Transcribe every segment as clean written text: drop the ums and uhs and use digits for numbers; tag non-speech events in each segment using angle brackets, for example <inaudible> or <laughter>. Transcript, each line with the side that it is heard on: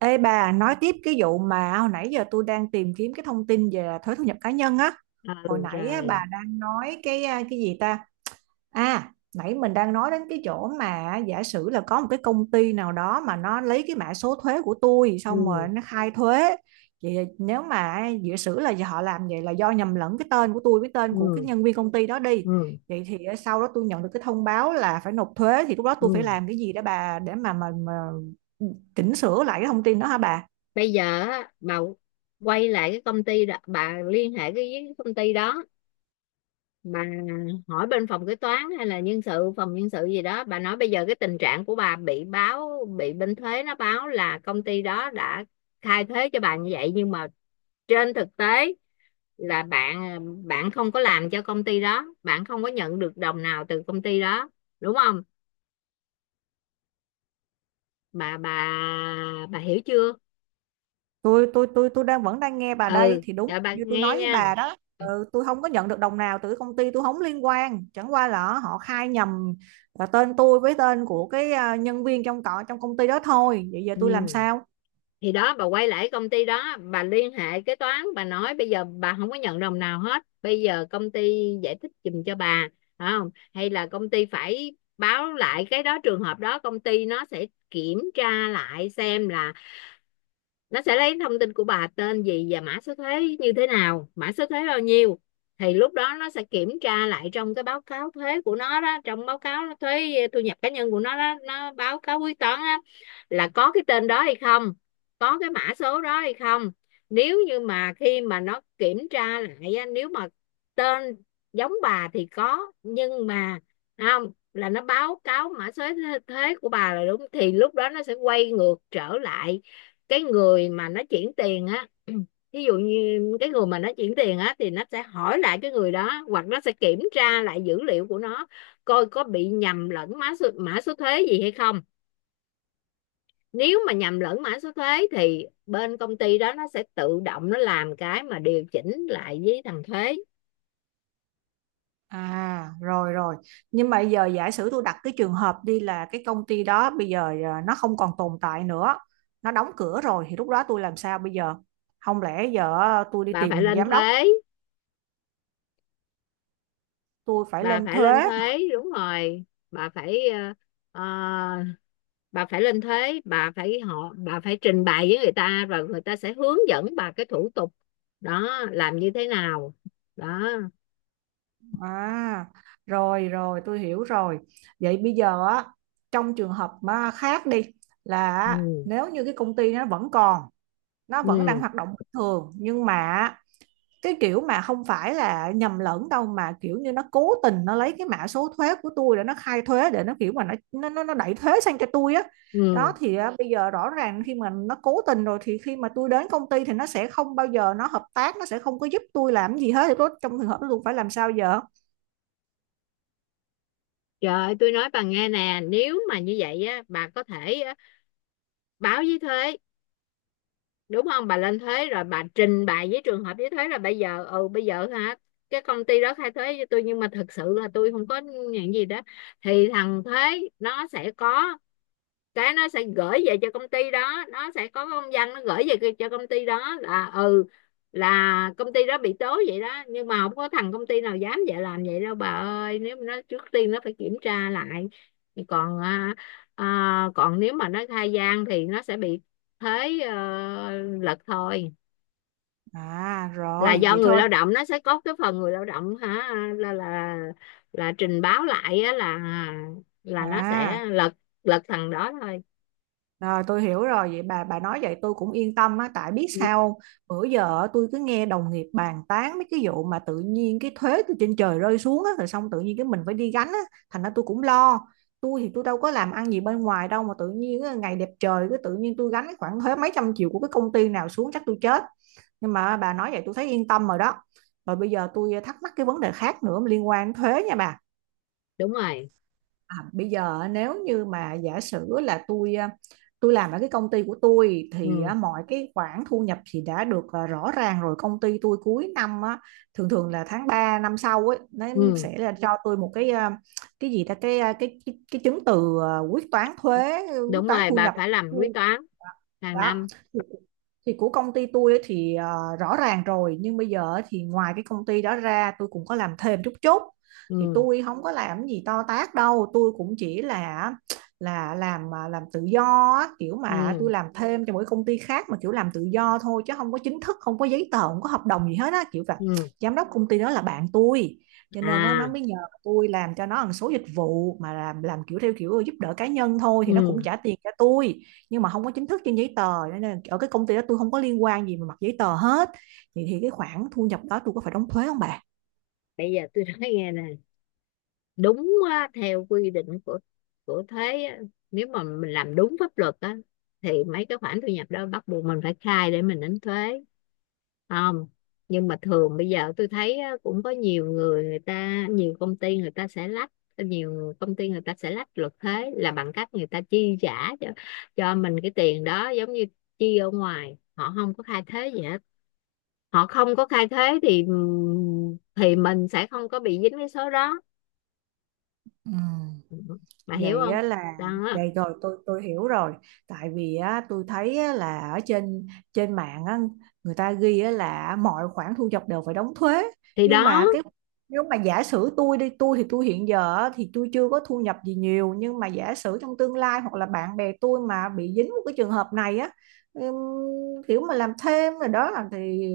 right: Ê bà, nói tiếp cái vụ mà hồi nãy giờ tôi đang tìm kiếm cái thông tin về thuế thu nhập cá nhân á.
left: Ừ,
right: Hồi nãy á,
left: rồi,
right: bà đang nói cái gì ta? À, nãy mình đang nói đến cái chỗ mà giả sử là có một cái công ty nào đó mà nó lấy cái mã số thuế của tôi xong rồi
left: ừ,
right: nó khai thuế. Vậy nếu mà giả sử là họ làm vậy là do nhầm lẫn cái tên của tôi với tên của cái
left: ừ,
right: nhân viên công ty đó đi.
left: ừ,
right: Vậy thì sau đó tôi nhận được cái thông báo là phải nộp thuế thì lúc đó tôi phải
left: ừ.
right: làm cái gì để mà chỉnh sửa lại cái thông tin đó hả bà?
left: Bây giờ á, bà quay lại cái công ty đó, bà liên hệ cái với công ty đó, bà hỏi bên phòng kế toán hay là nhân sự, phòng nhân sự gì đó, bà nói bây giờ cái tình trạng của bà bị báo, bị bên thuế nó báo là công ty đó đã khai thuế cho bà như vậy, nhưng mà trên thực tế là bạn bạn không có làm cho công ty đó, bạn không có nhận được đồng nào từ công ty đó, đúng không? Bà bà bà hiểu chưa?
right: Tôi vẫn đang nghe bà đây
left: Ừ,
right: thì đúng
left: rồi, bà
right: như tôi
left: nghe
right: nói với
left: nha.
right: bà đó. Ừ, tôi không có nhận được đồng nào từ công ty, tôi không liên quan, chẳng qua là họ khai nhầm tên tôi với tên của cái nhân viên trong trong công ty đó thôi. Vậy giờ tôi làm
left: Ừ.
right: sao?
left: Thì đó, bà quay lại công ty đó, bà liên hệ kế toán, bà nói bây giờ bà không có nhận đồng nào hết, bây giờ công ty giải thích giùm cho bà, phải không? Hay là công ty phải báo lại cái đó. Trường hợp đó công ty nó sẽ kiểm tra lại xem là nó sẽ lấy thông tin của bà, tên gì và mã số thuế như thế nào, mã số thuế bao nhiêu. Thì lúc đó nó sẽ kiểm tra lại trong cái báo cáo thuế của nó đó, trong báo cáo thuế thu nhập cá nhân của nó đó, nó báo cáo quyết toán á, là có cái tên đó hay không, có cái mã số đó hay không. Nếu như mà khi mà nó kiểm tra lại á, nếu mà tên giống bà thì có, nhưng mà không, là nó báo cáo mã số thuế của bà là đúng, thì lúc đó nó sẽ quay ngược trở lại cái người mà nó chuyển tiền á. <clears throat> Ví dụ như cái người mà nó chuyển tiền á, thì nó sẽ hỏi lại cái người đó, hoặc nó sẽ kiểm tra lại dữ liệu của nó, coi có bị nhầm lẫn mã số thuế gì hay không. Nếu mà nhầm lẫn mã số thuế thì bên công ty đó nó sẽ tự động nó làm cái mà điều chỉnh lại với thằng thuế.
right: À, rồi rồi. Nhưng mà giờ giả sử tôi đặt cái trường hợp đi là cái công ty đó bây giờ nó không còn tồn tại nữa, nó đóng cửa rồi thì lúc đó tôi làm sao bây giờ? Không lẽ giờ tôi đi
left: Bà phải
right: tìm
left: lên
right: giám đốc?
left: thuế.
right: Tôi phải
left: Bà
right: lên
left: phải lên
right: thuế.
left: thuế, đúng rồi. Bà phải ờ, bà phải lên thế, bà phải họ bà phải trình bày với người ta, rồi người ta sẽ hướng dẫn bà cái thủ tục đó làm như thế nào, đó.
right: À, rồi rồi tôi hiểu rồi. Vậy bây giờ á, trong trường hợp mà khác đi là á,
left: Ừ,
right: nếu như cái công ty nó vẫn còn, nó vẫn đang
left: ừ,
right: hoạt động bình thường, nhưng mà cái kiểu mà không phải là nhầm lẫn đâu, mà kiểu như nó cố tình nó lấy cái mã số thuế của tôi để nó khai thuế, để nó kiểu mà nó đẩy thuế sang cho tôi á. Đó
left: ừ.
right: thì á, bây giờ rõ ràng khi mà nó cố tình rồi thì khi mà tôi đến công ty thì nó sẽ không bao giờ nó hợp tác, nó sẽ không có giúp tôi làm gì hết, thì tôi trong trường hợp đó tôi phải làm sao giờ?
left: Trời ơi, tôi nói bà nghe nè, nếu mà như vậy á, bà có thể á, báo với thuế, đúng không? Bà lên thuế rồi bà trình bày với trường hợp với thuế là bây giờ, ừ, bây giờ, hả, cái công ty đó khai thuế với tôi nhưng mà thật sự là tôi không có nhận gì đó. Thì thằng thuế nó sẽ có cái, nó sẽ gửi về cho công ty đó, nó sẽ có công văn nó gửi về cho công ty đó là, ừ, là công ty đó bị tố vậy đó. Nhưng mà không có thằng công ty nào dám vậy làm vậy đâu bà ơi. Nếu mà nó, trước tiên nó phải kiểm tra lại. Còn còn nếu mà nó khai gian thì nó sẽ bị thế, lật thôi.
right: À
left: Là
right: rồi,
left: do
right: vậy
left: người
right: thôi.
left: lao động, nó sẽ có cái phần người lao động hả, là là là trình báo lại á, là nó
right: À,
left: sẽ lật lật thằng đó thôi.
right: rồi tôi hiểu rồi. Vậy bà nói vậy tôi cũng yên tâm á, tại biết
left: Ừ,
right: sao không? Bữa giờ á, tôi cứ nghe đồng nghiệp bàn tán mấy cái vụ mà tự nhiên cái thuế từ trên trời rơi xuống á, rồi xong tự nhiên cái mình phải đi gánh á, thành ra tôi cũng lo. Tôi thì tôi đâu có làm ăn gì bên ngoài đâu, mà tự nhiên á, ngày đẹp trời cứ tự nhiên tôi gánh cái khoản thuế mấy trăm triệu của cái công ty nào xuống chắc tôi chết. Nhưng mà bà nói vậy tôi thấy yên tâm rồi đó. Rồi bây giờ tôi thắc mắc cái vấn đề khác nữa liên quan đến thuế nha bà.
left: đúng rồi.
right: À, bây giờ nếu như mà giả sử là tôi làm ở cái công ty của tôi thì
left: Ừ,
right: à, mọi cái khoản thu nhập thì đã được rõ ràng rồi. Công ty tôi cuối năm á, thường thường là tháng 3 năm sau ấy nó
left: ừ,
right: sẽ là cho tôi một cái cái gì ta, cái chứng từ, quyết toán thuế, quyết
left: đúng
right: toán
left: rồi,
right: thu
left: bà
right: nhập
left: phải làm quyết toán hàng
right: đó.
left: năm.
right: thì, thì của công ty tôi ấy thì rõ ràng rồi. Nhưng bây giờ thì ngoài cái công ty đó ra tôi cũng có làm thêm chút chút, thì
left: Ừ,
right: tôi không có làm gì to tát đâu, tôi cũng chỉ là làm tự do á, kiểu mà tôi
left: ừ,
right: làm thêm cho mỗi công ty khác mà kiểu làm tự do thôi, chứ không có chính thức, không có giấy tờ, không có hợp đồng gì hết á, kiểu là
left: ừ,
right: giám đốc công ty đó là bạn tôi, cho nên nó
left: à,
right: mới nhờ tôi làm cho nó một số dịch vụ, mà làm kiểu theo kiểu giúp đỡ cá nhân thôi, thì nó cũng
left: ừ.
right: trả tiền cho tôi, nhưng mà không có chính thức trên giấy tờ, cho nên ở cái công ty đó tôi không có liên quan gì mà mặt giấy tờ hết. Thì cái khoản thu nhập đó tôi có phải đóng thuế không bà?
left: Bây giờ tôi nói nghe nè, đúng á, theo quy định của thuế á, nếu mà mình làm đúng pháp luật á thì mấy cái khoản thu nhập đó bắt buộc mình phải khai để mình đánh thuế, không. Nhưng mà thường bây giờ tôi thấy á, cũng có nhiều người người ta, nhiều công ty người ta sẽ lách, nhiều công ty người ta sẽ lách luật thuế là bằng cách người ta chi trả cho mình cái tiền đó, giống như chi ở ngoài, họ không có khai thuế gì hết. Họ không có khai thuế thì mình sẽ không có bị dính cái số đó.
right: Ừ.
left: Bà hiểu
right: Vậy
left: không?
right: á là
left: Đó
right: vậy. Rồi tôi hiểu rồi. Tại vì á tôi thấy á, là ở trên trên mạng á, người ta ghi á, là mọi khoản thu nhập đều phải đóng thuế.
left: thì,
right: Nhưng
left: đó,
right: mà cái, nếu mà giả sử tôi hiện giờ á, thì tôi chưa có thu nhập gì nhiều, nhưng mà giả sử trong tương lai hoặc là bạn bè tôi mà bị dính một cái trường hợp này á, ừm, kiểu mà làm thêm rồi đó là thì,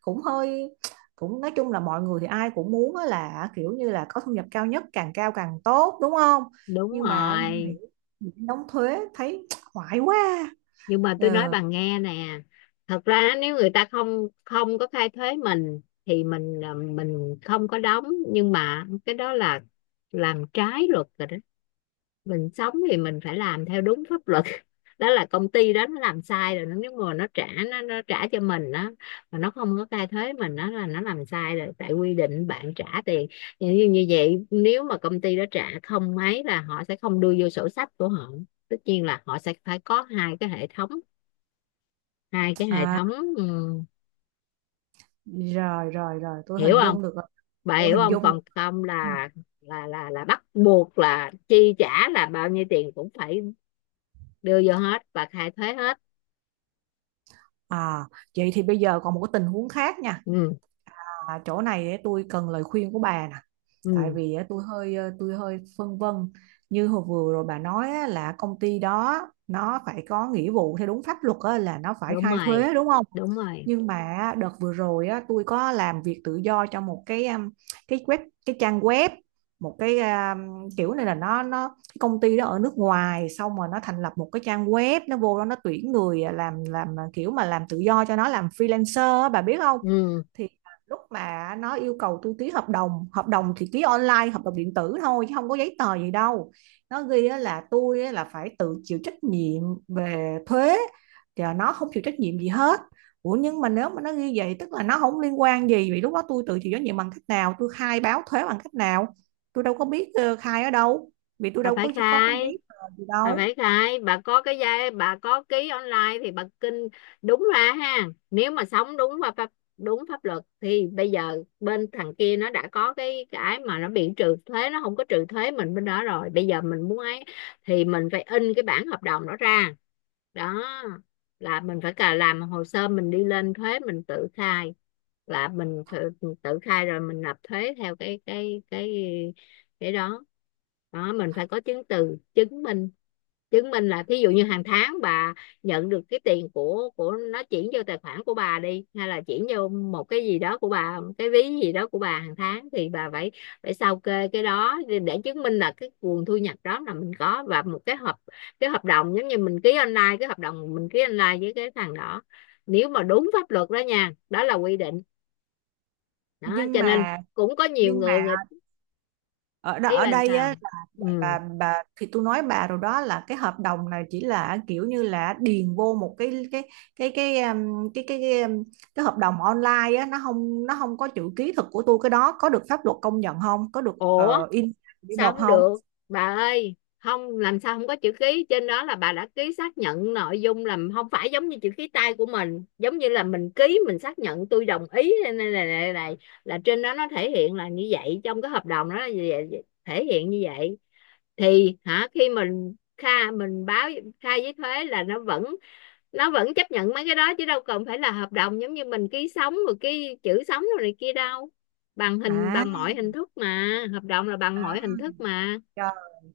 right: cũng hơi cũng nói chung là mọi người thì ai cũng muốn á là kiểu như là có thu nhập cao nhất, càng cao càng tốt, đúng không?
left: đúng
right: Nhưng mà
left: rồi.
right: nghĩ đóng thuế thấy <tsk> hoài quá.
left: Nhưng mà tôi nói
right: Ờ,
left: bà nghe nè, thật ra nếu người ta không không có khai thuế mình thì mình à, mình không có đóng, nhưng mà cái đó là làm trái luật rồi đó. Mình sống thì mình phải làm theo đúng pháp luật. <laughs> Đó là công ty đó nó làm sai rồi. Nếu mà nó trả nó trả cho mình đó mà nó không có khai thuế mình, đó là nó làm sai rồi, tại quy định bạn trả tiền. Như, như như vậy, nếu mà công ty đó trả không mấy là họ sẽ không đưa vô sổ sách của họ. Tất nhiên là họ sẽ phải có hai cái hệ thống, hai cái hệ
right: à
left: thống. ừm,
right: rồi rồi rồi tôi
left: Hiểu
right: hình
left: không?
right: dung được rồi.
left: Bà
right: Tôi
left: hiểu
right: hình
left: không?
right: dung được.
left: Còn không
right: Ừ.
left: là là bắt buộc, là chi trả là bao nhiêu tiền cũng phải đưa vô hết và khai thuế hết.
right: À, vậy thì bây giờ còn một cái tình huống khác nha.
left: Ừ,
right: À, chỗ này ấy, tôi cần lời khuyên của bà nè. Tại
left: ừ,
right: vì á, tôi hơi phân vân. Như hồi vừa rồi bà nói á, là công ty đó nó phải có nghĩa vụ theo đúng pháp luật á, là nó phải
left: đúng
right: khai
left: rồi,
right: thuế, đúng không?
left: đúng rồi,
right: Nhưng mà đợt vừa rồi á, tôi có làm việc tự do cho một cái web, cái trang web, một cái kiểu này là nó cái công ty đó ở nước ngoài xong rồi nó thành lập một cái trang web, nó vô đó nó tuyển người làm kiểu mà làm tự do cho nó, làm freelancer á, bà biết không?
left: ừ.
right: Lúc mà nó yêu cầu tôi ký hợp đồng thì ký online, hợp đồng điện tử thôi chứ không có giấy tờ gì đâu. Nó ghi á là tôi á là phải tự chịu trách nhiệm về thuế, thì nó không chịu trách nhiệm gì hết. Ủa nhưng mà nếu mà nó ghi vậy tức là nó không liên quan gì, vì lúc đó tôi tự chịu trách nhiệm bằng cách nào, tôi khai báo thuế bằng cách nào? Tôi đâu có biết khai ở đâu, vì tôi
left: Bà
right: đâu
left: phải
right: có
left: khai,
right: giấy tờ gì
left: bà
right: đâu.
left: phải khai, bà có cái giai, bà có ký online thì bà kinh, đúng ra ha. Nếu mà sống đúng và pháp, đúng pháp luật, thì bây giờ bên thằng kia nó đã có cái mà nó bị trừ thuế, nó không có trừ thuế mình bên đó rồi, bây giờ mình muốn ấy thì mình phải in cái bản hợp đồng đó ra. Đó là mình phải cả làm hồ sơ, mình đi lên thuế, mình tự khai, là mình phải tự khai rồi mình nộp thuế theo cái đó, đó. Mình phải có chứng từ chứng minh, chứng minh là thí dụ như hàng tháng bà nhận được cái tiền của nó chuyển vô tài khoản của bà đi, hay là chuyển vô một cái gì đó của bà, cái ví gì đó của bà, hàng tháng thì bà phải phải sao kê cái đó để chứng minh là cái nguồn thu nhập đó là mình có, và một cái hợp, cái hợp đồng giống như mình ký online, cái hợp đồng mình ký online với cái thằng đó. Nếu mà đúng pháp luật đó nha, đó là quy định đó
right: nhưng
left: cho nên
right: mà
left: cũng có nhiều
right: nhưng mà
left: người người ý
right: ở
left: bàn
right: đây
left: sao.
right: á là,
left: Ừ.
right: bà thì tôi nói bà rồi đó, là cái hợp đồng này chỉ là kiểu như là điền vô một cái cái um, cái cái cái, um, cái hợp đồng online á, nó không có chữ ký thực của tôi, cái đó có được pháp luật công nhận không, có được
left: Ủa,
right: in để
left: sao
right: nộp
left: không
right: không?
left: được? Bà ơi không, làm sao không có chữ ký, trên đó là bà đã ký xác nhận nội dung, là không phải giống như chữ ký tay của mình, giống như là mình ký, mình xác nhận tôi đồng ý này này này, này, này. Là trên đó nó thể hiện là như vậy, trong cái hợp đồng đó là thể hiện như vậy, thì hả, khi mình khai, mình báo khai với thuế là nó vẫn chấp nhận mấy cái đó, chứ đâu cần phải là hợp đồng giống như mình ký sống rồi, cái chữ sống rồi này kia đâu. Bằng hình,
right: à,
left: bằng mọi hình thức mà, hợp đồng là bằng
right: À,
left: mọi hình thức mà.
right: trời,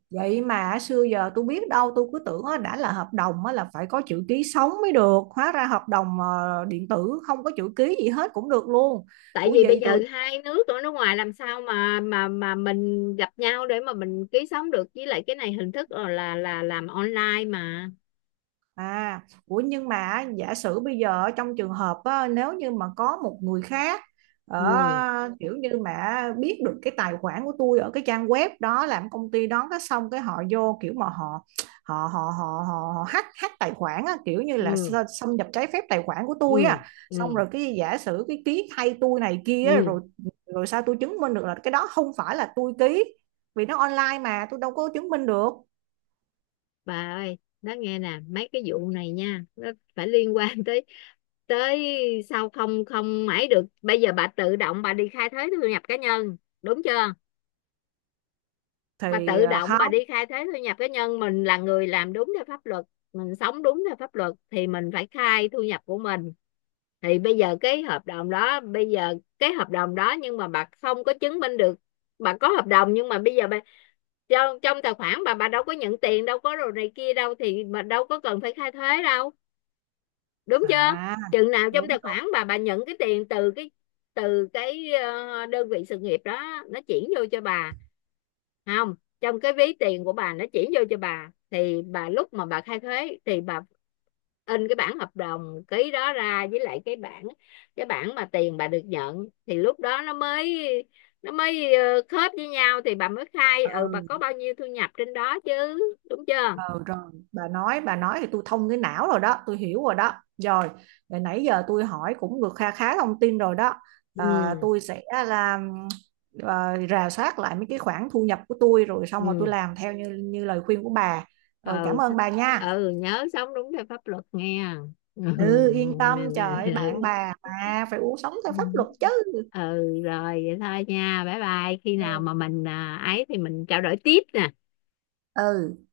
right: vậy mà xưa giờ tôi biết đâu, tôi cứ tưởng á, đã là hợp đồng á, là phải có chữ ký sống mới được, hóa ra hợp đồng điện tử không có chữ ký gì hết cũng được luôn.
left: Tại
right: Ủa
left: vì bây
right: vậy
left: giờ
right: rồi.
left: hai nước, ở nước ngoài, làm sao mà mình gặp nhau để mà mình ký sống được, với lại cái này hình thức là làm online mà.
right: À, ủa nhưng mà giả sử bây giờ ở trong trường hợp á, nếu như mà có một người khác
left: Ừ,
right: ở kiểu như mà biết được cái tài khoản của tôi ở cái trang web đó, làm công ty đó, cái xong cái họ vô kiểu mà họ họ họ họ họ, họ hack hack tài khoản á, kiểu như là
left: ừ,
right: xâm nhập trái phép tài khoản của tôi
left: ừ,
right: á, xong
left: ừ,
right: rồi cái giả sử cái ký thay tôi này kia á,
left: ừ.
right: rồi rồi sao tôi chứng minh được là cái đó không phải là tôi ký, vì nó online mà tôi đâu có chứng minh được.
left: Bà ơi đó nghe nè, mấy cái vụ này nha, nó phải liên quan tới tới sao, không không mãi được. Bây giờ bà tự động bà đi khai thuế thu nhập cá nhân, đúng chưa? Bà
right: Thì
left: tự động bà
right: không.
left: đi khai thuế thu nhập cá nhân, mình là người làm đúng theo pháp luật, mình sống đúng theo pháp luật thì mình phải khai thu nhập của mình. Thì bây giờ cái hợp đồng đó, bây giờ cái hợp đồng đó, nhưng mà bà không có chứng minh được. Bà có hợp đồng nhưng mà bây giờ bà, trong trong tài khoản bà đâu có nhận tiền, đâu có đồ này kia đâu thì mà đâu có cần phải khai thuế đâu, đúng chưa?
right: À
left: Chừng nào trong tài
right: đúng.
left: khoản bà nhận cái tiền từ cái, từ cái đơn vị sự nghiệp đó nó chuyển vô cho bà. Không, trong cái ví tiền của bà nó chuyển vô cho bà thì bà, lúc mà bà khai thuế thì bà in cái bản hợp đồng ký đó ra, với lại cái bản, cái bản mà tiền bà được nhận, thì lúc đó nó mới, nó mới khớp với nhau, thì bà mới khai ừ bà
right: Ừ,
left: có bao nhiêu thu nhập trên đó chứ, đúng chưa?
right: ừ, rồi bà nói thì tôi thông cái não rồi đó, tôi hiểu rồi đó. Rồi để nãy giờ tôi hỏi cũng được kha khá thông tin rồi đó. À,
left: Ừ,
right: tôi sẽ làm, rà soát lại mấy cái khoản thu nhập của tôi rồi xong rồi tôi
left: ừ,
right: làm theo như như lời khuyên của bà.
left: ừ,
right: Rồi cảm
left: s-
right: ơn bà nha.
left: ừ, nhớ sống đúng theo pháp luật nghe. Ừ.
right: Ừ, yên tâm trời ơi, bạn
left: Ừ.
right: bà
left: <laughs>
right: mà phải uống sống theo pháp luật chứ.
left: Ừ, rồi vậy thôi nha, bye bye, khi nào
right: Ừ.
left: mà mình ấy thì mình trao đổi tiếp nè.
right: Ừ.